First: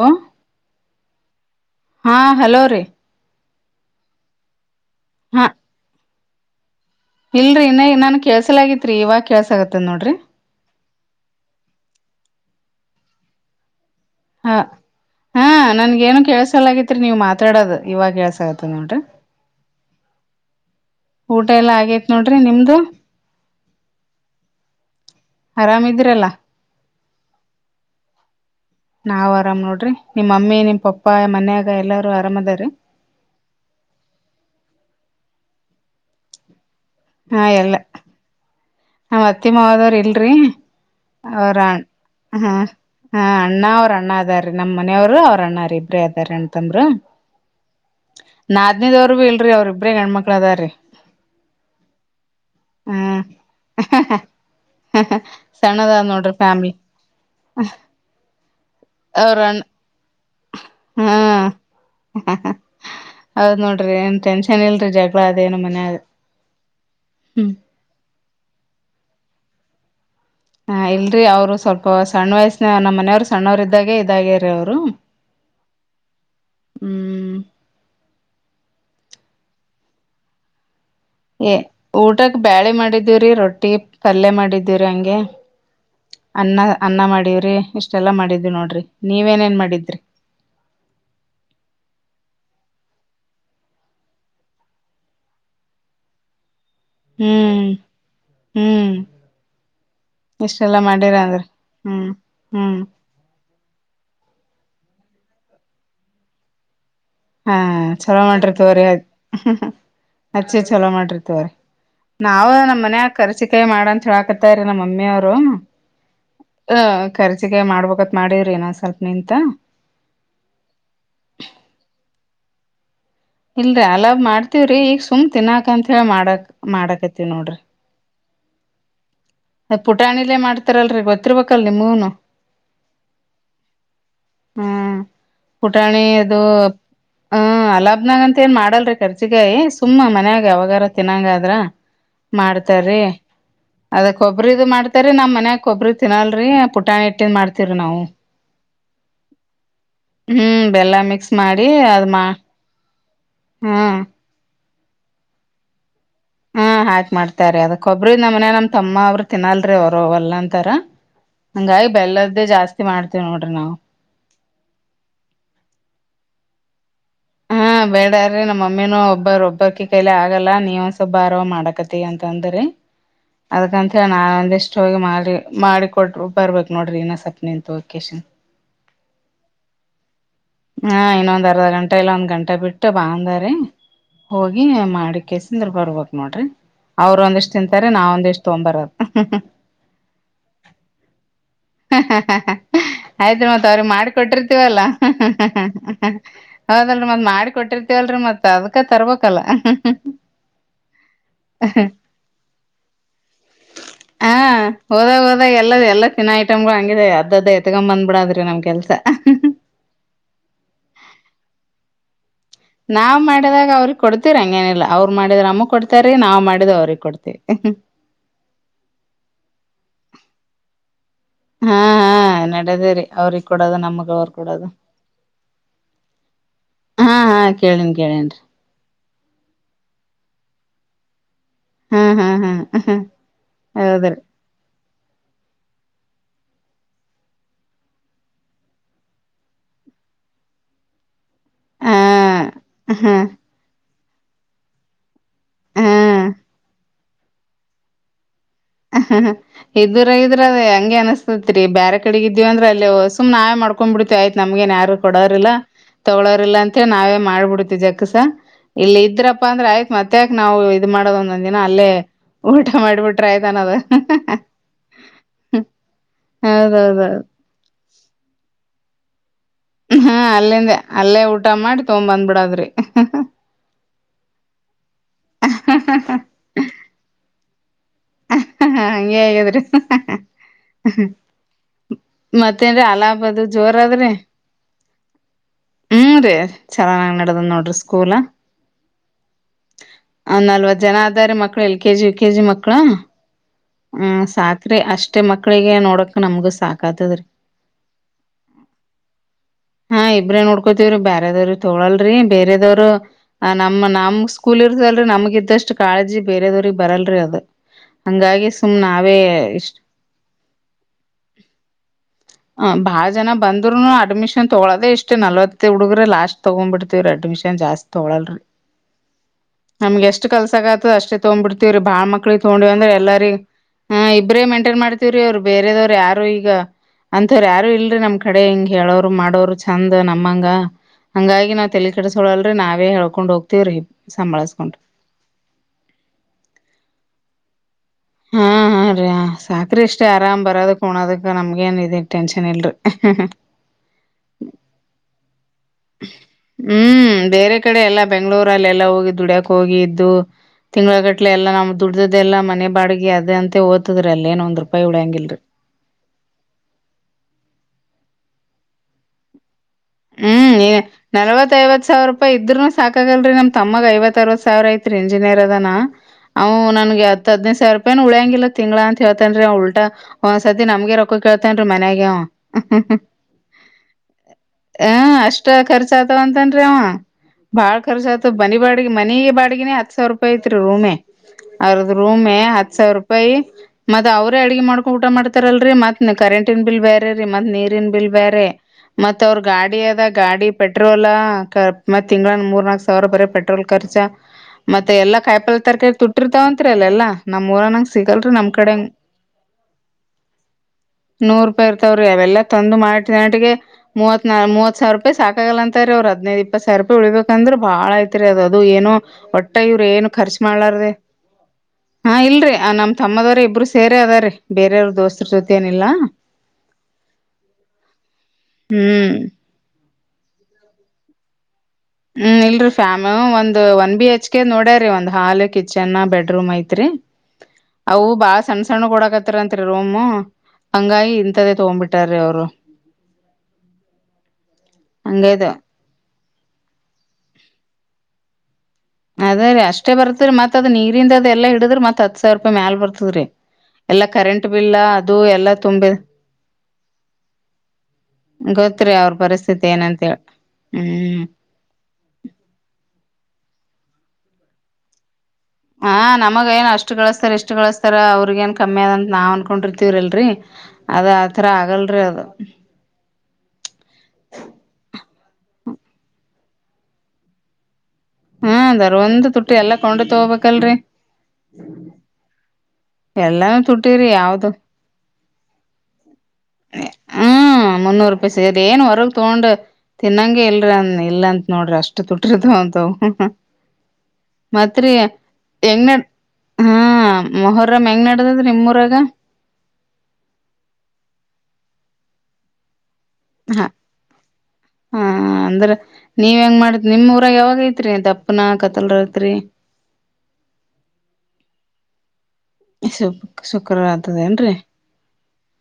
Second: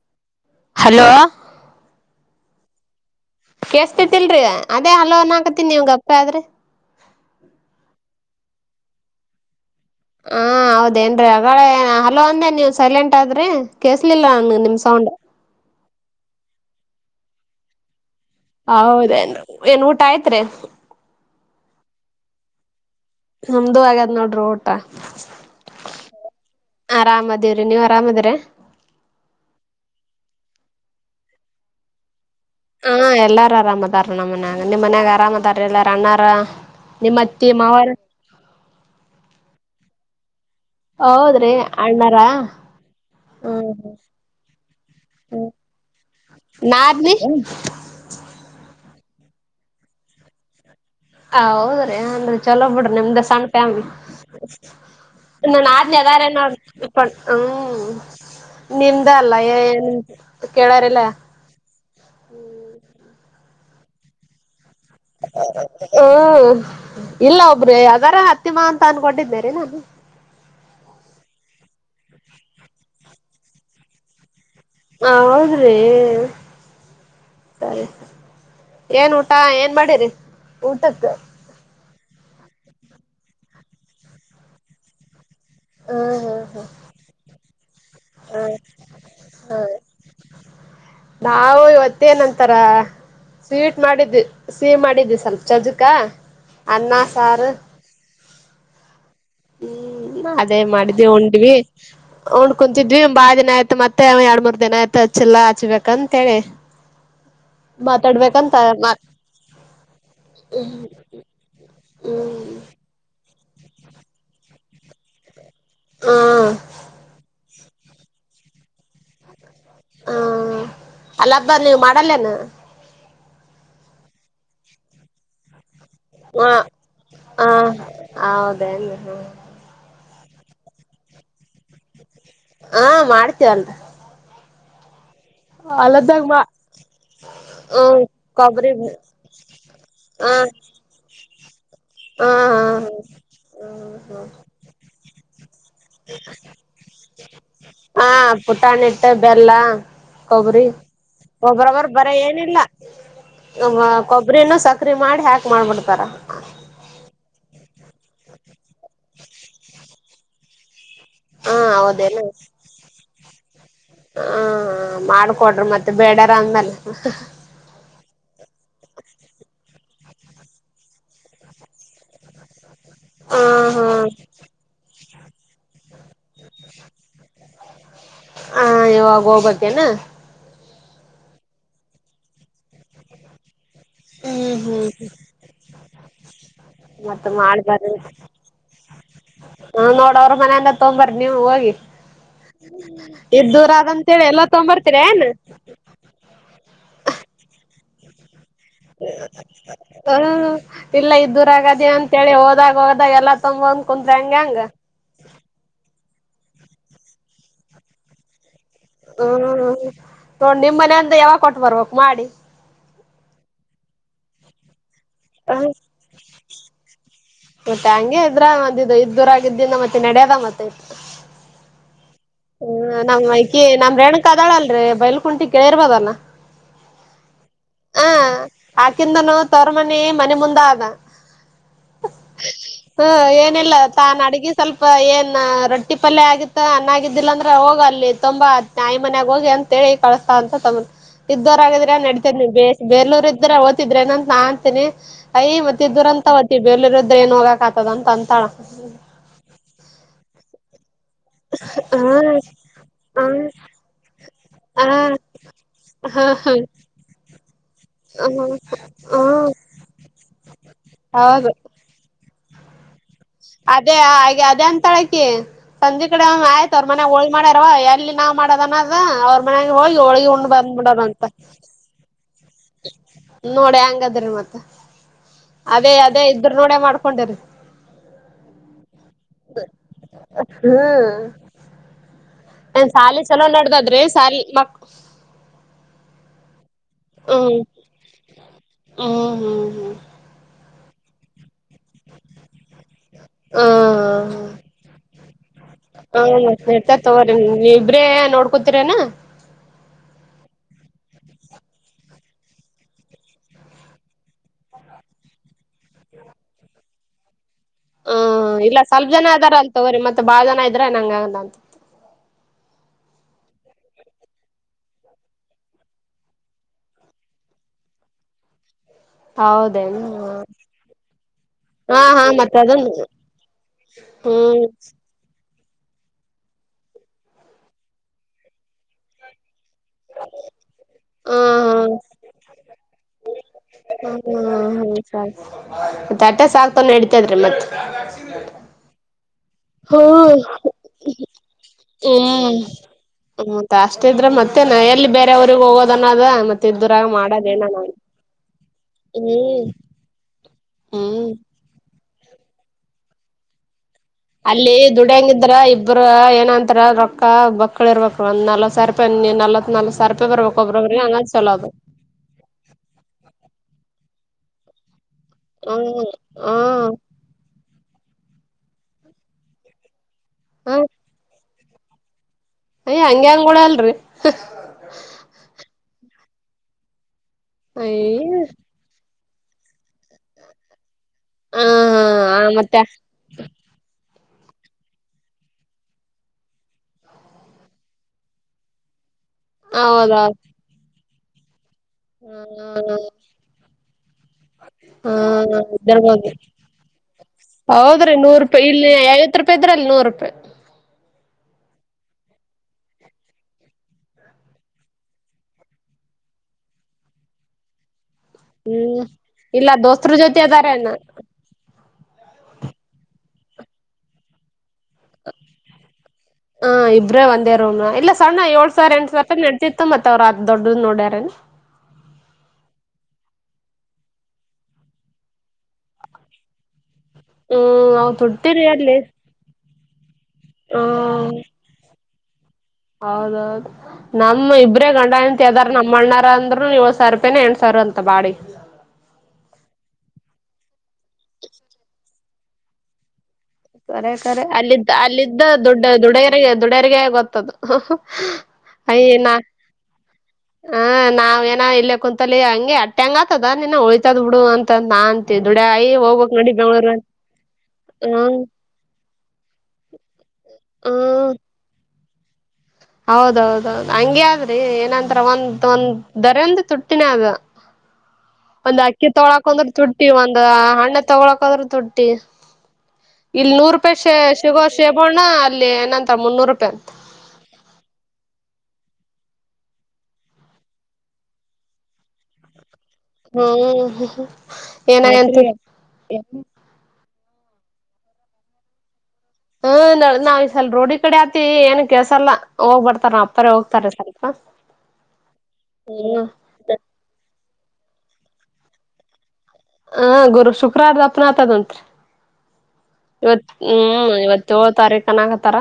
ಹಓ ಹಲೋ ಹಾ ಹಲೋ ರೀ ಕೇಸ್ತತಿಲ್ರರಿ ಅದೇ ಹಲೋನ್ ಹಾ ಆಕತಿನ್ಿ ನೀವ್ಗ ಅಪ್ಪ ಆದ್ರಿ ಇಲ್ರರಿ ಇನ್ನ ನಾನ್ ಕೆೇಸಲಾಗತ್ರಿ ಇವಾಗ ಕೆಲ್ಸಗತ್ತ ಹ ಹೌದೇನ್ರರಿ ಹಾಗಗಳೇ ಹಲೋ ಅಂದೇ ನೀ್ ಸೈಲೆಂಟ್ ಆದ್ರಿ ಕೇಸ್ಲಿಲ್ಲ ನ ನಿಮ್ ಸೌಂಡ್ ಏನು ಕೇಳ್ಸಲಗತ್ರಿ ನೀವು್ ಮಾತಾಡದು ಇವಾಗಸ ಆ ನೋಡ್ರಿ ಹೌದೇನ್ ಏನ್ ಊಟ ಆಯ್ತ್ರಿ ಊಟ ಎಲ್ಲಾ ಆಗೇತ್ ನೋಡ್ರಿ ನಿಮ್ದು ನಮ್ದು ಆಗಾದ್ ನೋಡ್ರಿ ಊಟ ಆರಾಮಿದೀರಲ್ಲ ಆರಾಮದಿವ್ರಿ ನೀವ್ ಆರಾಮದಿರಿ ನಾವ್ ಆರಾಮ್ ನೋಡ್ರಿ ನಿಮ್ಮ್ಮಿ ನಿಮ್ ಪಪ್ಪಾ ಮನ್ಯಾಗ ಎಲ್ಲಾರೂ ಆರಾಮ ಹಾ ಎಲ್ಲಾರು ಅರಾಮದಾರ ನಮ್ಮ ಮನ್ಯಾಗ ನಿಮ್ಮ್ ಮನ್ಯಾಗ ಆರಾಮದಾರ ಎಲ್ಲ ಅಣ್ಣಾರ ನಿಮ್ಮತ್ತೆ ಮಾವಾರ ನ ಅತ್ತಿಮವಾದವ್ರ ಇಲ್ರಿ ಹೌದ್ರಿ ಅವ್ರ ಅಣ್ಣಾರ ಹಾ ಹಾ ಅಣ್ಣ ಹ್ಮ್ ಅವ್ರ ಅಣ್ಣ ಅದಾರ ನಮ್ ಮನೆಯವರು ಅವ್ರ ಹ್ಮ್ ಅಣ್ಣಾರಿ ಇಬ್ರೇ ಅದಾರ ಅಂತಂಬ್ರ ನಾದ್ನಿ ನಾದ್ನೇದವ್ರು ಭಿ ಇಲ್ರರಿ ಅವ್ರರಿ ಇಬ್ರೇ ಗಣ್ಮಕ್ಳ ಅದ್ರೀ ಹ ಹೌದ್ರಿ ಅನ್ರಿ ಚಲೋ ಬಿಡ್ರಿಮ್ದ್ ಹ್ಮ ಸಣ್ಣಪ ನಾನು ಸಣ್ಣದ ನೋಡ್ರಿ ಆನಗಾರನ ಫ್ಯಾಮ್ಲಿ ಹ್ಮ್ ನಿಮ್ದ ಅವ್ರಣ್ಣ ಅಲ್ಲನ್ ಹಾ ಹೌದ್ ನೋಡ್ರಿ ಏನ್ ಟೆನ್ಷನ್ ಇಲ್ ಹ ಇಲ್ಲ ಹ್ಮ್ ಒಬ್ರ ಅದಾರ ಹತ್ತಿಮ ಅಂತ ಅನ್ಕೊಂಡಿದ್ದೇನೆ ನಾನು ಹ ಇಲ್ರರಿ ಅವ್ರು ಸ್ವಲ್ಪ ಸಣ್ಣ ವಯಸ್ಸನ ನಮ್ಮ ಮನೆಯವ್ ಸಣ್ಣವರು ಇದ್ದಾಗೆ ಇದಾಗ್ಯ ಹ ಹೌದ್ರಿ ಹ್ಮ್ ಸರಿ ಸರಿ ಏನ್ ಊಟ ಏನ್ ಮಾಡಿರಿ ಊಟಕ್ಕೆ ಏ ಊಟಕ್ ಬ್ಯಾಳೆ ಮಾಡಿದ್ದೀವ್ರಿ ರೊಟ್ಟಿ ಪಲ್ಯ ಮಾಡಿದ್ದೀವ್ರಿ ಹಂಗೆ ಹ್ಮ ಅನ್ನ ಅನ್ನ ಮಾಡವ್ರಿ ಇಷ್ಟೆಲ್ಲಾ ಹಾ ಮಾಡಿದವಿ ನೋಡ್ರಿ ನೀವೇನೇನ್ ಹಾ ಮಾಡಿದ್ರಿ ನಾವು ಇವತ್ತೇಏನಂತಾರ ಸ್ವೀಟ್ ಮಾಡಿದ್ದಿ ಸಿಹ್ ಮಾಡಿದ್ದಿ ಸ್ವಲ್ಪ ಚಜಕ ಅನ್ನ ಸಾಾರ ಹ್ಮ್ ಹ್ಮ್ ಹ್ಮ್ ಅದೇ ಇಷ್ಟೆಲ್ಲಾ ಮಾಡಿದ್ವಿ ಮಾಡಿರ ಅಂದ್ರ ಉಂಡ್ವಿ ಹ್ಮ್ ಉಂಡ್ ಹ್ಮ್ ಕುಂಂತಿದ್ವಿ ಒ್ ಬಾಳ ದಿನ ಆಯ್ತ ಮತ್ತೆ ಎರಡ್ ಮೂರ್ ದಿನ ಆಯ್ತು ಚೆಲ್ಲ ಹಚ್ಬೇಕಂತೇಳಿ ಹಾ ಚಲೋ ಮಾಡಿತವ್ರೀ ಅಚ್ಚಿ ಚಲೋ ಮಾಡಿತವ್ರೀ ಹ್ಮ್ ನಾವವು ನಮ್ಮ ಮನ ಕರ್ ಸಿ ಕೈ ಮಾಡಂ ಹೇಳಾಕತರಿ ನಮ್ಮ ಮಮ್ಮಿ ಅವರು ಹ್ಮ್ ಹ ಕರ್ ಮಾಡ್ಬತ್ ಮಾಡಿದ್ರಿ ನ ಸ್ವಲ್ಪ ನಿಂತ ಹಾ ಅಲ್ಲ ಹಬ್ಬ ನೀವು ಮಾಡಲ್ಲೇನ ಇಲ್ರರಿ ಅಲ ಮಾಡ್ತಿವ್ರಿ ಈಗ ಸುಮ್ ತಿನ್ನಾಕ ಅಂತ ಹೇಳಿ ಹ ಮಾಡಕ್ ಮಾಡಾಕತಿವವಿ ಹ ನೋಡ್ರಿ ಹೌದೇನ್ ಹ ಅದ್ ಪುಟಾಣಿಲ್ಲೇ ಮಾಡ್ತಾರಲ್ರಿ ಗೊತ್ತಿರ್ಬೇಕಲ್ ನಿಮೂನು ಹಾ ಮಾಡ್ತೇವಲ್ ಹ್ಮ್ ಪುಟಾಣಿ ಮಾ ಅದು ಹ್ಮ ಅಲಾಬ್ನಾಗ ಅಂತ ಏನ್ ಮಾಡಲ್ರಿ ಖರ್ಚಿಗಾಯಿ ಸುಮ್ಮ ಹಾ ಮನ್ಯಾಗ ಅವಾವಾಗಾರ ತಿನ್ನಂಗ ಹಾ ಹಾ ಹಾ ಮಾಡ್ತಾರಿ ಹ್ಮ ಅದು ಕೊಬ್ರಿ ಇದು ಮಾಡ್ತ ಇತ್ತರಿ ನಮ್ ಮನ್ಯಕ್ ಕೊಬ್ರಿ ತಿನ್ನಲ್ರಿ ಪುಟಾಣಿ ಇಟ್ಟನ್ ಮಾಡ್ತಿವ್ರ ನಾವು ಹಾ ಪುಟಾಣಿ ಹಿಟ್ಟು ಬೆಲ್ಲ ಕೊಬ್ಬರಿ ಹ್ಮ್ ಬೆಲ್ಲ ಮಿಕ್ಸ್ ಮಾಡಿ ಅದ್ಮ ಒ ಕೊಬ್ಬರಿನ ಸಕ್ರೆ ಮಾಡಿ ಹ್ಯಾಕ್ ಮಾಡ್ಬಿಡ್ತಾರ ಹ್ಮ ಹಾಕ್ ಮಾಡ್ತಾರೀ ಅದಕ್ಕೊಬ್ಬರು ಇದ ನಮ್ಮ ಮನ ನಮ್ ತಮ್ಮ ಅವರು ತಿನ್ನಲ್ರಿ ಅವರವಲ್ಲ ಅಂತಾರ ಹ ಹಂಗಾಗಿ ಹೌದೇನು ಬೆಲ್ಲದ್ದೇ ಜಾಸ್ತಿ ಮಾಡ್ತೇವ ನೋಡ್ರಿ ನಾವವು ಹ ಮಾಡ್ಕೊಡ್ರಿ ಮತ್ತೆ ಬೇಡಾರ ಅಂದಲೆ ಬೇಡಾರ್ರೀ ನಮ್ಮ ಮಮ್ಮಿನೂ ಒಬ್ಬರ ಒಬ್ಬಕಿ ಕೈಲಿ ಆಗಲ್ಲಾ ನೀವ ಒನ್ ಸೋಲ್ಪ ಬಾರವ ಮಾಡಕತಿ ಅಂತ ಅಂದ್ರರಿ ಹ ಅದ್ಕಂತ ಹೇಳ ಹಾ ನಾನ ಒಂದಿಷ್ಟು ಹೋಗಿ ಮಾಡ ಮಾಡಿ ಕೊಟ್ರು ಬರ್ಬೇಕು ನೋಡ್ರಿ ಇನ್ನ ಸಪ್ನಂತ ವಕೇಶನ್ ಹಾ ಯವಾಗ ಹೋಗ್ತ್ತೇನಾ ಹಾ ಇನ್ನೊಂದ್ ಅರ್ಧರ್ ಗಂಟೆ ಇಲ್ಲ ಒಂದ್ ಗಂಟೆ ಬಿಟ್ಟು ಬಾ ಅಂದಾರಿ ಹ್ಮ್ ಹೋಗಿ ಹ್ಮ್ ಮಾಡಿಕಸಂದ್ರ ಬರ್ಬಕ್ ನೋಡ್ರಿ ಅವರು ಮತ್ತ ಒಂದಿಷ್ಟ್ ತಿಂತಾರೆ ಮಾಡ್ಬಾರ್ರಿ ನಾವ ಒಂದಿಷ್ಟ್ ತಗ್ಂಬರದು ಹ ನೋಡ ಅವ್ರ ಮನೆಯಿಂದ ತೊಂಬರ್ ನೀವು ಹೋಗಿ ಹ ಹ ಹಾ ಆಯ್ತ್ರಿ ಇದ್ ಮತ್ ದೂರ ಅವ್ರಿಗೆ ಮಾಡಿ ಅದಂತೇಳಿ ಎಲ್ಲಾ ಕೊಟ್ಟಿರ್ತಿವಲ್ಲ ತೊಂಬರ್ತೀರ ಏನ್ ಹೌದಲ್ರಿ ಮತ್ ಮಾಡಿ ಕೊಟ್ಟಿರ್ತಿ ಕೇಳರಿ ಮತ್ತೆ ಹ್ಮ ಇಲ್ಲ ಇದ್ದದುರಗದೆ ಅಂತೇಳಿ ಹೋದಾಗ ಹೋದಾಗ ಎಲ್ಲ ಹಾ ಹೋದಾಗ ಹೋದಾಗ ಎಲ್ಲದ ಎಲ್ಲ [unintelligible] ಐಟಮ್ಗಳು ಹಂಗಿದೆ ಅದ ಎತ್ಗೊಂಡ ಬಂದ್ ಬಿಡ್ರಿ ನಮ್ ಕೆಲ್ಸ ಹ್ಮ್ ನೋ ನಿಮ್ ಮನ ಅಂದ ಯಾವಾಗ ಕೊಟ್ಟು ಬರ್ಬೇಕಕ್ ಮಾಡಿ ನಾವ್ ಮಾಡಿದಾಗ ಅವ್ರಿಗೆ ಕೊಡ್ತಿರಂಗೇನಿಲ್ಲ ಅವ್ರ ಮಾಡಿದ್ರ ನಮ ಕೊಡ್ತಾರೀ ನಾವವು ಮಾಡಿದ್ ಅವ್ರಿಗೆಗ್ ಕೊಡ್ತೇವಿ ಮತ್ತೆ ಹಂಗೆ ಇದ್ರ ಒಂದ ಇದು ಇದ್ದೂರಾಗ ಇದ್ದಿಂದ ಮತ್ತೆ ನಡೆಯದ ಮತ್ತೆು ನಡೆದೇ ರೀ ಅವ್ರಿಗೆ ಅಕಿ ಕೊಡೋದು ನಮ್ ನಮಗ ಅವ್ರ ರೇಣುಕಾ ಕೊಡೋದು ಅದಾಳಲ್ರಿ ಬೈಲಕುಂಟಿ ಕೇಳಿರ್ಬೋದಲ್ಲ. ಹಾ ಹಾ ಕೇಳೇನ್ ಕೇಳನ್ರಿ [unintelligible] ತರಮನಿ ಮನೆ ಮುಂದ ಆದ ಹಾ ಹಾ ಹಾ ಹ್ಮ ಏನಿಲ್ಲ ಹೌದ್ರಿ ತಾನ್ ಅಡಗ ಸ್ವಲ್ಪ ಏನ್ ರೊಟ್ಟಿ ಪಲ್ಯ ಆಗಿತ್ತ ಅನ್ನಾಗಿದ್ದಿಲ್ಲ ಅಂದ್ರೆ ಹೋಗ ಅಲ್ಲಿ ತುಂಬಾ ತಾಯಿ ಮನ್ಯಾಗ ಹೋಗಿ ಅಂತಿ ಕಳಸ್ತಾ ಅಂತ ಇದ್ದರ ಹಾ ಬ ಹಾ ಬೇಲೂರ್ ಇದ್ರೆ ಓದಿದ್ರೇನು ಏನಂತ ನ ಅಂತತೇನೆ ಐ ಮತ್ತೆ ಹಾ ದುರಂತ ಅಂತ ಓ ಬೇಲೂರು ಇದ್ರಏನ್ ಹೋಗಾಕ್ ಆತದ ಅಂತಳ ಹ ಇದರ ಇದ್ರ ಅದೇ ಹಂಗೆ ಅನತ ಬೇರೆ ಹ ಕಡೆಗ ಇದೀವಿ ಅಂದ್ರ ಅಲ್ಲಿ ಹ ಸುಮ್ನ ನಾವೇ ಮಾಡ್ಕೊಂಡ್ ಬಿಡ್ತಿವಿ ಆಯ್ತ ನಮಗ ನ್ ಯಾರು ಕೊಡೋರಿಲ್ಲ ಹ ಹ ತಗಳೋರ್ಲ್ಲ ಅಂತೇಳಿ ನಾವೇ ಮಾಡ್ಬಿಡ್ತಿವಿ ಜಕ್ಕಸ ಹ ಇಲ್ಲ ಹ ಇದ್ರಪ್ಪಾ ಅಂದ್ರೆ ಆಯ್ತ ಮತ್ತ್ಯಾಕಕ್ ನಾವು ಮಾಡದ ಒಂದೊಂದ ಹೌದು ದಿನ ಅಲ್ಲೇ ಊಟ ಮಾಡ್ಬಿಟ್ರೆ ಅದೇ ಹಾಗೆ ಅದೇ ಅಂತಳಕಿ ಸಂಜೆ ಕಡೆ ಒ ಆಯ್ತ ಅವ್ರ ಹೌದೌದೌದು ಮನೆಗ್ ಹೋಳಿ ಮಾಡ್ಯಾರವ ಎಲ್ಲಿ ನಾವ್ ಮಾಡದನ ಅದ ಅವ್ರ ಮನ್ಯಾಗ ಹೋಗಿ ಹಾ ಹೋಳಗಿ ಉಣಂಡ್ ಅಲ್ಲಿಂದ ಅಲ್ಲೇ ಬಂದ್ಬಿಡೋಣಂತ ಊಟ ಮಾಡಿ ತಗೊಂಡ್ ಬಂದ್ಬಿಡದ್ರಿ ನೋಡ ಹಂಗದ್ರಿ ಮತ್ತ ಅದೇ ಅದೇ ಇದ್ರ ನೋಡ ಮಾಡ್ಕೊಂಡಿರಿ ಹಂಗಗೆ ಹೇಗಾದ್ರಿ ಹ್ಮ್ ಮತ್ತೆ [unintelligible] ನನ್ ಅಲಾಬ ಸಾಲಿ ಅದು ಚಲೋ ನಡ್ದದ್ರಿ ಜೋರದ್ರಿ ಸಾಲಿ ಮಕ್ ಹ್ಮ್ [unintelligible] ನಡದ ಹ್ಮ್ ನೋಡ್ರಿ ಸ್ಕೂಲ ಹ್ಮ್ ಹ್ಮ್ ಆ ನಲ್ವತ್ ಜನ ಆದಾರೆ ಮಕ್ಳು L K G U K G ಮಕ್ಕಳು ಹ ಮಕ್ಳಿಗೆ ನೋಡಕ್ ಹಾ ನಮ್ಗ ಹ ಸ್ನೇಹತಾ ಸಾಕಾತದ್ರಿ ತಗ್ರ ನೀ ಇಬ್ರೇ ನೋಡ್ಕೊತಿರೇನ ಹ ಹಾ ಇಬ್ರೇನ್ ನೋಡ್ಕೋತವ್ರಿ ಬೇರೆದವ್ರ ತೊಳಲ್ರಿ ಬೇರೆದವ್ರು ನಮ್ಮ್ ನಮ್ ಸ್ಕೂಲ್ ಇದಲ್ರಿ, ನಮ್ಗ ಇದ್ದಷ್ಟು! ಕಾಳಜಿ ಬೇರದವ್ರಿಗೆ ಬರಲ್ರರಿ ಅದು? [inaudible] ಹ, ಹಂಗಾಗಿ ಸುಮ್ ಇಲ್ಲ, ಸ್ವಲ್ಪ ನಾವೇ ಜನ! ಅದಾರ ಇಷ್ಟ ಅಂತೆ ಅವರು, ಮತ್ತೆ ಬಾಳ ಜನ ಇದ್ರ ನಂಗೆ, ಅಂತ? [inaudible] ಹ, ಬಾಳ ಜನ ಬಂದ್ರುನು! ಅಡ್ಮಿಷನ್. [inaudible] ನಾನು, ತಗಳೋದೇ, ಇಷ್ಟು, ನಲವತ್ತು, ಹುಡುಗರು ಲಾಸ್ಟ್! ತಗೊಂಡು ಬಿಡ್ತೀವಿರಿ, ಅಡ್ಮಿಷನ್ ಜಾಸ್ ತೊಳಲ್ರರಿ? [inaudible] ಹ? [unintelligible] ನಮ್ಗೆ, ಎಷ್ಟ್ ಕಲ್ಸ! ಆಗ ಆತದ ಅಷ್ಟೇ ತೊಗೊಂಡ್ ಬಿಡ್ತಿವ್ರಿ, ಹಾ ಬಾಳ್ ಹಾ ಮಕ್ಳಗ್ ಮತ್ತ ತಗೊಂಡಿ ಅದನ್ ಅಂದ್ರ ಎಲ್ಲರಿ? [inaudible] ಹೂ, ಇಬ್ಬ್ರೇ ಹ್ಮ್ ಮೈಂಟೈನ್ ಮಾಡ್ತಿವ್ರಿ! [inaudible] ಬೇರೆಯವರು, ಯಾರು, ಈಗ, ಅಂತವರು ಯಾರು ಇಲ್ರಿ! ನಮ್ ಕಡೆ ಹಿಂಗ್ ಹೇಳೋ? [inaudible] ಅವರು ಮಾಡೋರು ಚಂದ್ ನಮ್ಮಂಗ? [inaudible] ಹ ಹಂಗಾಗಿ, ನಾವ್ ತಲಿ ಕೆಡಸಕಳಲ್ರಿ! ನಾವೇ ಹೇಳ್ಕೊಂಡ್, ಹೋಗ್ತವ್ರಿ, ಸಂಬಳ ಇಸಿಕೊಂಡು? [inaudible] ತಾಟೆ, ಸಾರು ತಂದಾರೆ, ನಡಿತೈತಿ ಮತ್ತೆ? ಹಾ [unintelligible] ಹಾ ರೀ ಸಾಕ್ರಿ ಹೂ. ಇಷ್ಟೇ ಆರಾಮ್ ಬರೋದಕ್ [unintelligible] ಉಣೋದಕ್ ನಮ್ಗೇನ್ ಇದ ಟೆನ್ಷನ್ ಹ್ಮ್, ಇಲ್ರಿ ಇವತ್ತು ಅಸ್ತು, ಇದಾರೆ, ನಾ, ಮತ್ಹೇಹೇಳಿ? [unintelligible] ಹ್ಮ್ ಬೇರೆ ಮಾಡೋದೇನ ಕಡೆ ನಾವ್. ಎಲ್ಲಾ! ಬೆಂಗಳೂರೆಲ್ಲ, ಹೋಗಿ, ದುಡಿಯೋಕೆ, ಹ್ಮ್ ಹೋಗಿದ್ದು. [inaudible] ತಿಂಗಳಗಟ್ಲೆ, ಹ್ಮ್ ಎಲ್ಲ ನಮ್ಮ್, ದುಡ್ಡಿದ್ದು, ಎಲ್ಲಾ ಮನೆ ಬಾಡಿಗೆ! ಆದಂತೆ, ಓದ್. [inaudible] ಅಲ್ಲಿ, ದುಡ್ಯಂಗಿದ್ರ, ಇಬ್ರ! ಏನೋ ಒಂಥರಾ, ರೊಕ್ಕ, ಬಾಕಲೂ, ಇರುಬೆಕ್ಕು? [unintelligible] ಒಂದ ನಲ್ವತ್ತು, ಸಾವಿರ, ರೂಪಾಯಿ. [unintelligible] ರೂಪಾಯಿ ಹ್ಮ್, ಬರ್ಬೇಕ ಒಬ್ರೊಬ್ರಿಗೆ ಹಂಗಂದ್ ನಲ್ವತ್ ಚಲೋ ಅದು ಐವತ್ ಸಾವಿರ ರೂಪಾಯಿ ಇದ್ದರೂ ಸಾಕಾಗಲ್ಲ, ನಮ್ ತಮ್ಮಗ ಐವತ್ತು, ಸಾವೂ. [inaudible] ಸರಿ ಆಯ್ತುರಿ, ಇಂಜಿನಿಯರ್ ಅದನಾ, ಹ್ಮ್ ಅವನು, ನನ್ಗೆ, ಹತ್ತು, ಹದಿನೈದು, ಸಾವಿರ, ರೂಪಾಯಿ. [inaudible] ಅಷ್ಟೇನಾ, ಉಳ್ಯಂಗಿಲ್ಲ ತಿಂಗಗಳ ಅಂತ ಹೇಳ್ತೇನ್ರಿ, ಉಲ್ಟಾ ಒಂದ್ಸರ್ತಿ ನಮಗಗೆ ರೊಕ್ಕೋಕ್ ಕೇಳ್ತೇನ್ರಿ, ಮನೆಗೆಅವಾ.. [inaudible] ಹೇ, ಹಂಗೇನು, ಉಳಿಯಲುರಿ. [inaudible] ಹ, ಅಷ್ಟ್ ಕರ್ಚು, ಆತವ ಅಂತನ್ರಿ, ಅವ ಬಾಳ ಖರ್ಚ, ಆತವ ಅಯ ಬನಿ ಬಾಡಿಗೆ ಮ? [inaudible] ನೀರಿನ ಬಾಡಿಗೆ, ಹತ್ತು ಸಾವರ ರೂಪಾಯಿ ಆಯುತ್ತಿರಿ, ರೂಮೆ? ಹ [inaudible] ಅವ್ರದ, ರೂಮೆ, ಹ ಹತ್ತು, ಮತ್ತೆ ಸಾವಿರ ರೂಪಾಯಿ ಮತ್ತ ಅವರು? [inaudible] ಅದೇ, ಅಡ್ಗೆ, ಮಾಡ್ಕೊ, ಊಟ ಮಾಡ್ತಾರಲ್ರರಿ ಮತ್, ಕರೆಂಟ್ ಇನ್ ಬಿಲ್, ಬೇರೆ ರೀ ಮತ್ ನೀರಿನ್, ಬಿಲ್ ಬೇರೆ ಮತ್? [inaudible] ಮತ್ತ, ಅವ್ರರು ಗಾಡಿ, ಅದ ಹೌದೌದು ಗಾಡಿ ಪೆಟ್ರೋಲ? [inaudible] ಮತ್ತ, ಹಿಂಗನ, ತಿಂಗಳ ಹಾ ಮೂರ್ ನಾಕಕ್ ಸಾವಿರ, ರೂಪಾಯಿ ಪೆಟ್ರೋಲ್ ಖರ್ಚ. [inaudible] ಮತ್ತೆ, ಹಾ ಎಲ್ಲಾ ಕಾಯಿಪಲ್ ಇದ್ರ ತರಕಾರಿ ಬಗ್ಗೆ ತುಟ್ಟಿರ್ತಾವಂರಿ, ಅಲ್ಲಿ, ಎಲ್ಲಾ ನಮ್ ಊರನಂಗ, ಸಿಗಲ್ರಿ, ನಮ್ ಕಡೆಂಗ? [inaudible] ಇದ್ರಲ್ಲಿ, ನೂರು ರೂಪಾಯಿ? [inaudible] ನೂರ್, ರೂಪಾಯಿ ಇರ್ತಾವ್ರಿ! ಅವೆಲ್ಲಾ ತಂದು, ಮಾಡುನಟ್ಟಿಗೆ. [inaudible] ಮೂವತ್, ನಲ್ ಮೂವತ್ ಸಾವಿರ ರೂಪಾಯಿ ಸಾಕಾಗಲ್ಲ ಅಂತಾರೆ, ಅವ್ರ ಹದಿನೈದುಪ್ಪತ್ ಸಾವಿರೂಪಾಯಿ, ಉಳಿಬೇಕು ಅಂದ್ರೆಬಲ್ಲಾ. [inaudible] ರಿ ಅದು ಅದು ಏನೋ ಹ್ಮ್ ಒಟ್ಟೆ ಇಲ್ಲ ಇವ್ರ ಏನು ದೋಸ್ತ್ರ ಖರ್ಚು ಜೊತೆ ಮಾಡರಿ? ಅದಾರೇನ [inaudible] ಹಾ, ಇಲ್ರರಿ, ಆ ನಮ್ ತಮ್ಮದವ್ರ! ಇಬ್ರು ಸೇರೆ ಅದಾರಿ, ಬೇರೆಯವರು? [inaudible] ಹ, ಇಬ್ರ, ಒಂದೇರೂಮ್, ಇಲ್ಲ ಸಣ್ಣ ಏಳ್. [inaudible] ಸರ್, ಇನು, ಹ್ಮ್ ಸ್ವಲ್ಪ ನಡತಿತ್ತು! ಮತ್ ಅವರು ಅ ದೊಡ್ಡದು, ನೋಡಾರ? [inaudible] ಹ್ಮ್, ಇಲ್ರರಿ ಫ್ಯಾಮು, ಒಂದ್ ಒನ್ ಬಿ ಹೆಚ್ ಕೆ ನೋಡ್ಯರಿ! ಒಂದು ಹಾಲ್, ಕಿಚನ್, ಬೆಡ್ರೂಮ್ ಐತ್ರಿ! [inaudible] ಹ್ಮ್ ಅವು, ಅವ್ ಬಾಳ, ಸಣ್ಣ, ತುಟ್ಟಿರಿ ಸಣ್ಣ, ಅಲ್ಲಿ ಕೊಡಾಕತ್ತರ, ಅಂತರಿ? [inaudible] ರೂಮು ಅಂಗಾಗಿ ಹ್ಮ್ ಇಂತಹ ಬಿಟ್ಟವ್ರೆ ಅವ್ರು? [inaudible] ಹೌದೌದು, ನಮ ಇಬ್ರೇ ಗಂಡ ಹಂಗದು ಅದರೆ, ನಮ್ಮಣ್ಣ. [inaudible] ಅಂದ್ರುೂ, ಏಳು, ಸಾವಿರಾ ರೂಪಾಯಿ, ಎಂಟು, ಸಾವರ ಅಂತ, ಬಾಡಿಗೆ? [inaudible] ಅದೇ, ರೀ, ಅಷ್ಟೇ! ಬರ್ತ್ರಿ, ಮತ್ ಅದ್ ನೀರಿಂದದ್ಲ್ಲ! ಹಿಡಿದ್ರ ಮತ್ ಹತ್ ಸಾವಿರ ರೂಪಾಯಿ, ಮ್ಯಾಲ ಬರ್ತದ್ರೀ? [inaudible] ಕರೆ, ಕರೆ, ಅಲ್ಲಿದ್ದ ಅಲ್ಲಿದ್ದ ದುಡ್ಡ ತುಂಬಿ ದುಡಿಯರಿಗೆ ದುಡಿಯರಿಗೆ, ಗೊತ್ತದು, ಹೂಹ. [unintelligible] ಗೊತ್ತರಿ, ಅವ್ರ ಪರಿಸ್ಥಿತಿ ಏನಂತೇಳಿ? [inaudible] ಹ, ಹ್ಮ್ ನಾವ್ ಏನ ಇಲ್ಲ! ಕುಂತಲಿ ಹಂಗೆ ಅಟ್ಟೆಂಗ ಆತದ, ನಿನ್ನ ಉಳಿತದ್, ಬಿಡು ಅಂತ ನಾನ್? [inaudible] ಹ, ನಮಗ, ಏನ್ ಅಷ್ಟು! ಕಳಿಸ್ತಾರೆ, ಇಷ್ಟು ಕಳಿಸ್ತಾರೆ, ಹ್ಮ್ ಅವ್ರಿಗೆ, ಏನ್? [inaudible] ಕಮ್ಮಿ, ಅದಂತ ನಾವ್! ಅನ್ಕೊಂಡಿರ್ತಿವ್ರಲ್ರರಿ ಅದ್, ಆತರ ಆಗಲ್ರರಿ ಅದು? [inaudible] ಹೌದೌದೌದು, ಹಂಗೆ, ಆದ್ರಿ, ಏನ. [inaudible] ಆತರ ಒಂದೊಂದು, ದೊರೆಂದು, ತುಟ್ಟಿನೇ ಅದು? [inaudible] ಒಂದ್, ಹ್ಮದರ ಅಕ್ಕಿ ಒಂದು ತುಟ್ಟಿ ತೊಗಳಕಂದ್ರ! ಎಲ್ಲಾ ಕೊಂಡೆ ತೊಟ್ಟಿ ಒಂದ ತಗೋಬೇಕಲ್ರರಿ ಹಣ್ಣ ತಗೊಳಕದ್ರರು, ತುಟ್ಟಿ. [inaudible] ಇಲ್ಲಿ, ಎಲ್ಲಾನು ನೂರು ರೂಪಾಯಿ! ತುಟ್ಟಿರಿ ಸೈ, ಯಾವ್ದು ಸಿಗೋ, ಹಣ್ಣು ನಾ, ಅಲ್ಲಿ, ನನ್ ತಮ್ಮ, ಮುನ್ನೂರು ರೂಪಾಯಿ ಅಂತನೆ? ಹ್ಮ್ [unintelligible] ಮುನ್ನೂರು ಸೇರಿ ಏನು ವರ ತೊಂಡ್ ತಿನ್ನಂಗಗೆ ಇಲ್ರ ಅ ಇಲ್ಲ ಅಂತತ್ ನೋಡ್ರಿ ಅಷ್ಟ್ ತುಟ್ರದ ಅಂತವು ಹ ಹ ಹ್ಮ್ ಮತ್ರಿ ಏನ ಎಂತ ಹೆಂಗನ ಹಾ ಮೊಹರ ಹೆಂಗ್ ನಡದದ ನಿಮ್ಮೂರಾಗ ಹ್ಮ ನ ನಾವ್ ಸಲ್ ರೋಡಿ ಕಡೆ ಆತಿ ಏನ್ ಕೆಲಸಲ್ಲಾ ಹೋಗ್ ಬರ್ತ ಹಾ ಹಾ ಅಂದ್ರೆ ಹ್ಮ್ ನೀವ ಹೆಂಗ ಮಾಡಿದ ನಿಮ್ಮ್ ಊರಾಗ ಯಾವಾಗೈ ತ್ರಿ ದಪ್ಪನ ಕತ್ತಲ್ರತ್ರಿ ಹ ಗುರು ಶುಕ್ರವಾರ ದ ಅಪ್ನಾಥದಂತ್ರಿ ಶು ಇವತ್ ಶುಕ್ರವಾರ ಹ್ಮ್ ಆತದೇನ್ರರಿ ಇವತ್ತೋಳ್ ತಾರೀಕು ಕನಾಗತ್ತಾರ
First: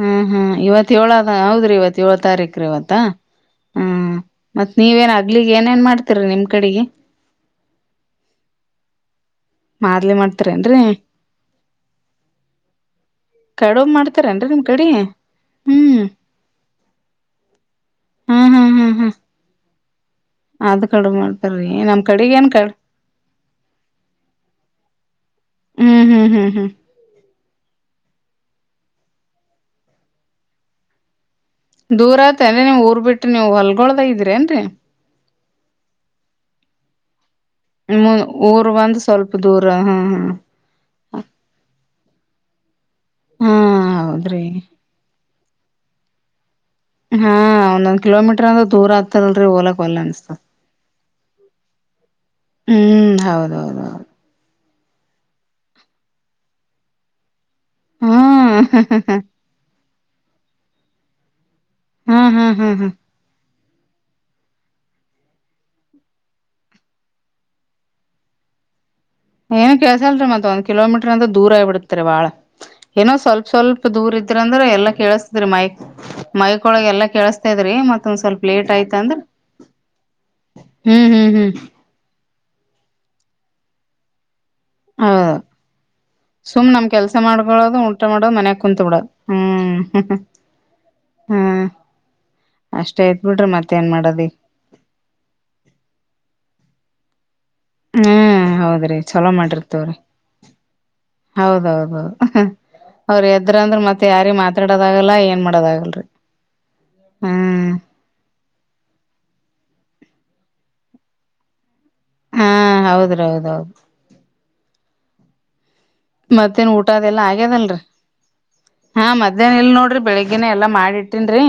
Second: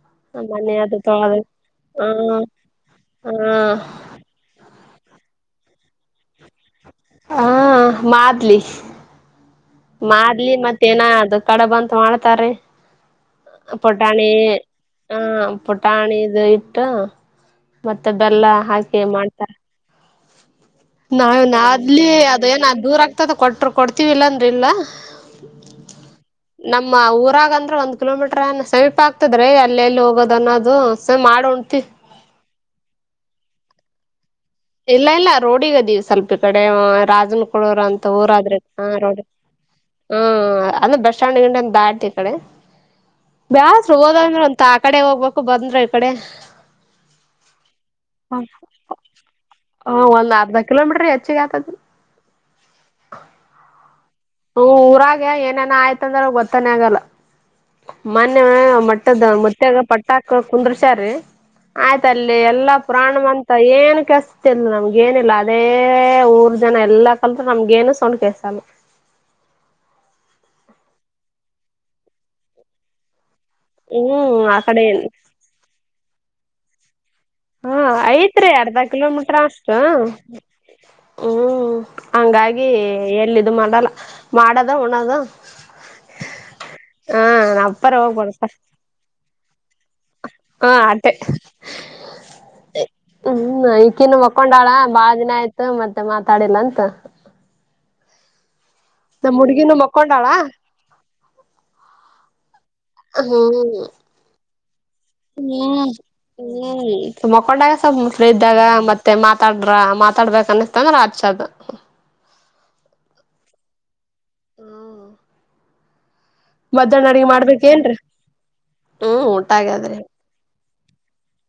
ಹ್ಮ್ ಹ್ಮ್ ಇವತ್ ಏಳ ಹೌದ್ರಿ ಇವತ್ ಏಳ್ ಹ್ಮ ತಾರೀಖ್ರ ಇವತ್ತಾ ಹ್ಮ್ ಮತ್ತ ನೀವೇಏ ಅಗ್ಲಿ ಏನ್ ಮಾಡ್ತೀರಿ ನಿಮಗೆ ಹಾ ಮಾಡದ್ಲಿ ಮಾದ್ಲಿ ಮಾಡ್ಲಿ ಮಾಡ್ತೀರೇನ್ರರಿ ಮತ್ತ ಏನ ಅದು ಕಡಬಂತ ಮಾಡ್ತಾರ ಕಡುಬ್ ಪುಟಾಣಿ ಮಾಡ್ತಾರೇನ್ರಿ ನಿಮ್ ಕಡಿ ಹ ಹ್ಮ್ ಪುಟಾಣಿದು ಇಟ್ಟು ಮತ್ತೆ ಬೆಲ್ಲ ಹ್ಮ್ ಹ್ಮ್ ಹ್ಮ್ ಹಾಕಿ ಹ್ಮ್ ಮಾಡ್ತಾರ ಅದ್ ಕಡುಬ್ ನಾವನ್ ಅ ಮಾಡ್ತಾರೀ ನಮ್ ಆದ್ಲಿ ಕಡೆಗ್ ಅದ ಏನ್ ಕಡ್ ದೂರ ಆಗ್ತದ ಕೊಟ್ರ ಕೊಡ್ತಿವಿ ಇಲ್ಲಾಂದ್ರ ಇಲ್ಲ ಹ್ಮ್ ಹ್ಮ್ ಹ್ಮ್ ಹ್ಮ್ ನಮ್ಮ ಊರಾಗ ಅಂದ್ರೆ ಒಂದ ಕಿಲೋಮೀಟರ್ ಏ ಸಮೀಪ ಆಗ್ತದ ರೀ ಅಲ್ಲಿ ಎಲ್ಲಿ ಹೋಗೋದ ಅನ್ನೋದು ಮಾಡ ದೂರ ಆತ ಅಂದ ನೀವ್ ಊರ್ ಬಿಟ್ರಿ ನೀವು ಹೊಲ್ಗೊಳದ ಇದ್ರೇನ್ ಇಲ್ಲ ಇಲ್ಲ ರೋಡಿಗದೀ ಸ್ವಲ್ಪ ಕಡೆ ರಾಜನ ಮಳೋರ ನಿಮ್ ಅಂತ ಊರ ಆದ್ರೆ ಊರ್ ಹ ಬಂದ್ ರೋಡ್ ಸ್ವಲ್ಪ ದೂರ ಹಾ ಹಾ ಹ್ಮ್ ಅಂದ ಬೆಸಣ ಗಂಟೆ ದಾಡ್ತಿ ಈ ಕಡೆ ಹಾ ಬ್ಯಸ್ ಹೋದಂದ್ರ ಹೌದ್ರಿ ಅಂತ ಆ ಕಡೆ ಹೋಗ್ಬೇಕು ಬಂದ್ರ ಈ ಕಡೆ ಹಾ ಒಂದೊಂದ್ ಕಿಲೋಮೀಟರ್ ಅಂದ್ರೆ ದೂರ ಆತಲ್ರರಿ ಹಲಕ್ಲ್ಲ ಹ ಅನ್ಸ್ತ ಒಂದ್ ಅರ್ಧ ಕಿಲೋಮೀಟರ್ ಹೆಚ್ಚಿಗೆ ಆತದ ಹ್ಮ್ ಹೌದೌದ ಹೌದು ಹ ಊರಾಗೆ ಏನೇನ ಆಯ್ತಂದ್ರ ಗೊತ್ತಾನೆ ಆಗಲ್ಲ ಹಾ ಮೊನೆ ಮಟ್ಟದ ಮತ್ಯಾಗ ಪಟ್ಟ ಹಾಕ ಕುಂದ್ರಷಾರೀ ಹಾ ಆಯ್ತಲ್ಲಿ ಹಾ ಹಾ ಎಲ್ಲಾ ಹಾ ಪುಾಣ ಮ ಏನು ಕೆಸತಿಲ್ ನಮ್ಗ ಏನಿಲ್ಲ ಅದೇ ಊರ್ ಜನ ಎಲ್ಲಾ ಕಲ್ ನಮ್ಗೇಏನು ಸೌಂಡ್ ಕೆಸ ಹ ಏನ ಕೆಲ್ಸ ಅಲ್ರಿ ಮತ್ತತ್ಂದ ಕಿಲೋಮೀಟರ್ ಅಂದ ದೂರ ಬಿಡತರಿ ಬಾಳ ಏನೋ ಸ್ವಲ್ಪ ಸ್ವಲ್ಪ ದೂರ ಇದ್ರ ಹ್ಮ್ ಆ ಅಂದ್ರೆ ಎಲ್ಲ ಕಡೆ ಕೇಳಸ್ತಿದ್ರರಿ ಮೈ ಮೈಕ ಒಳಗೆ ಎಲ್ಲ ಕೆೇಳಸ್ತಾದ್ರಿ ಹಾ ಮತ್ತೊಂದ್ ಸ್ವಲ್ಪ ಐತ್ರಿ ಲೇಟ್ ಅರ್ಧ ಆಯ್ತ ಅಂದ್ರ ಕಿಲೋಮೀಟರ್ ಅಷ್ಟ ಹ್ಮ್ ಹ್ಮ್ ಹ್ಮ್ ಹಂಗಾಗಿ ಎಲ್ಲಿದ ಮಾಡಲ್ಲ ಮಾಡದ ಉಣದು ಹೌದು ಸುಮ್ ನಮ್ ಕೆಲ್ಸ ಮಾಡ್ಕೊಳೋದು ಉಊಟ ಹೋಗ್ ಮಾಡೋದು ಬರ್ತಾರ ಮನ್ಯಾಗ ಕುೂಂತತ್ ಬಿಡ್ ಹ್ಮ್ ಹಾ ಅತ್ತೆ ಹ್ಮ್ ಅಷ್ಟೇ ಐತ್ ಬಿಡ್ರಿ ಹ್ಮ ಮತ್ತೇನ್ ಈಕಿನ್ನು ಮಾಡದಿ ಒಕೊಂಡಾಳ ಬಾಳ ದಿನ ಆಯ್ತು ಮತ್ತೆ ಮಾತಾಡಿಲ್ಲ ಅಂತ ಹ್ಮ್ ಹೌದ್ರಿ ಚಲೋ ನಮ್ ಹುಡ್ಗಿನು ಮಾಡಿರ್ತವ್ರಿ ಮಕ್ಕೊಂಡಾಳ ಹೌದೌದೌದು ಅವ್ರ ಎದ್ರ ಹ್ಮ್ ಅಂದ್ರ ಮತ್ ಯಾರಿ ಮಾತಾಡೋದಾಗಲ್ಲ ಏನ್ ಹ್ಮ್ ಮಾಡೋದಗಲ್ರರಿ ಹ್ಮ್ ಮಕೊಂಡಾಗ ಸ್ವಲ್ ಮೊಸಳ ಇದ್ದಾಗ ಮತ್ತೆ ಮಾತಾಡ್ರ ತಡ್ಬೇಕಕ್ ಅನ್ನಿಸ್ತಂದ್ರೆ ಆಚದು ಹಾ ಹೌದ್ರೌದದು ಹಾ ಮತ್ತೇನ್ ಊಟ ಅದೆ ಎಲ್ಲಾ ಆಗ್ಯದಲ್ರರಿ ಮಾಡ್ಬೇಕೇನ್ರೀ ಹಾ ಹ್ಮ್ ಊಟ ಮಧ್ಯಾಹ್ನ ಇಲ್ ಆಗ್ಯಾದ್ರಿ ನೋಡ್ರಿ ಬೆಳಗ್ಗಿನ ಎಲ್ಲಾ ಮಾಡಿ ಇಟ್ಟನ್ರಿ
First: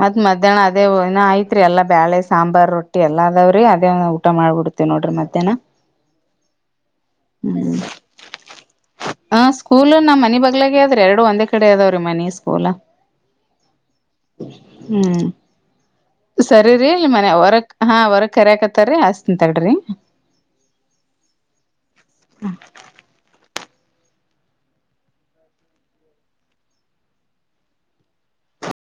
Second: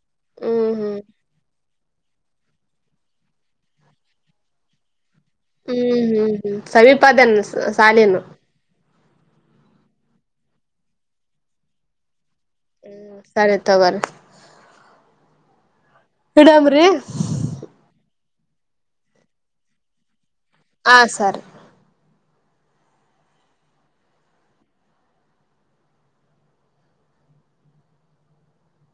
ಮತ್ ಮಧ್ಯಾಹ್ನ ಹ್ಮ್ ಅದೇ ಹ್ಮ್ ಇಏ ಆಯತ್ರಿ ಎಲ್ಲಾ ಬೇಳೆ ಸಾಂಬಾರ್ ರೊಟ್ಟಿ ಎಲ್ಲ ಅದಾವ್ರಿ ಅದೇ ಊಟ ಮಾಡ್ಬಿಡ್ತೇವಿ ನೋಡ್ರಿ ಮತ್ತೆ ಹ್ಮ್ ಹ್ಮ್ ಹ್ಮ್ ಸಮೀಪದನ್ ಹ್ಮ್ ಸಾಲನು ಹ ಸ್ಕೂಲ್ ನಾ್ ಮನಿ ಬಗ್ಲಾಗ ಆದ್ರೆ ಎರಡು ಒಂದೇ ಕಡೆ ಅದಾವ್ರೀ ಮನಿ ಹಲ ಹ್ಮ್ ಸರಿ ತಗೋರಿ ಹ್ಮ್ ಇಡಮ್ರಿ ಸರಿರಿ ಇಲ್ ಮನೆ ಹೊರಕ್ ಹಾ ಹೊರಕ್ ಕರಯಕತ್ತರಿೀ ಅಸ್ ಅಂತ್ರಿ ಹ ಸರಿ ಹ್ಮ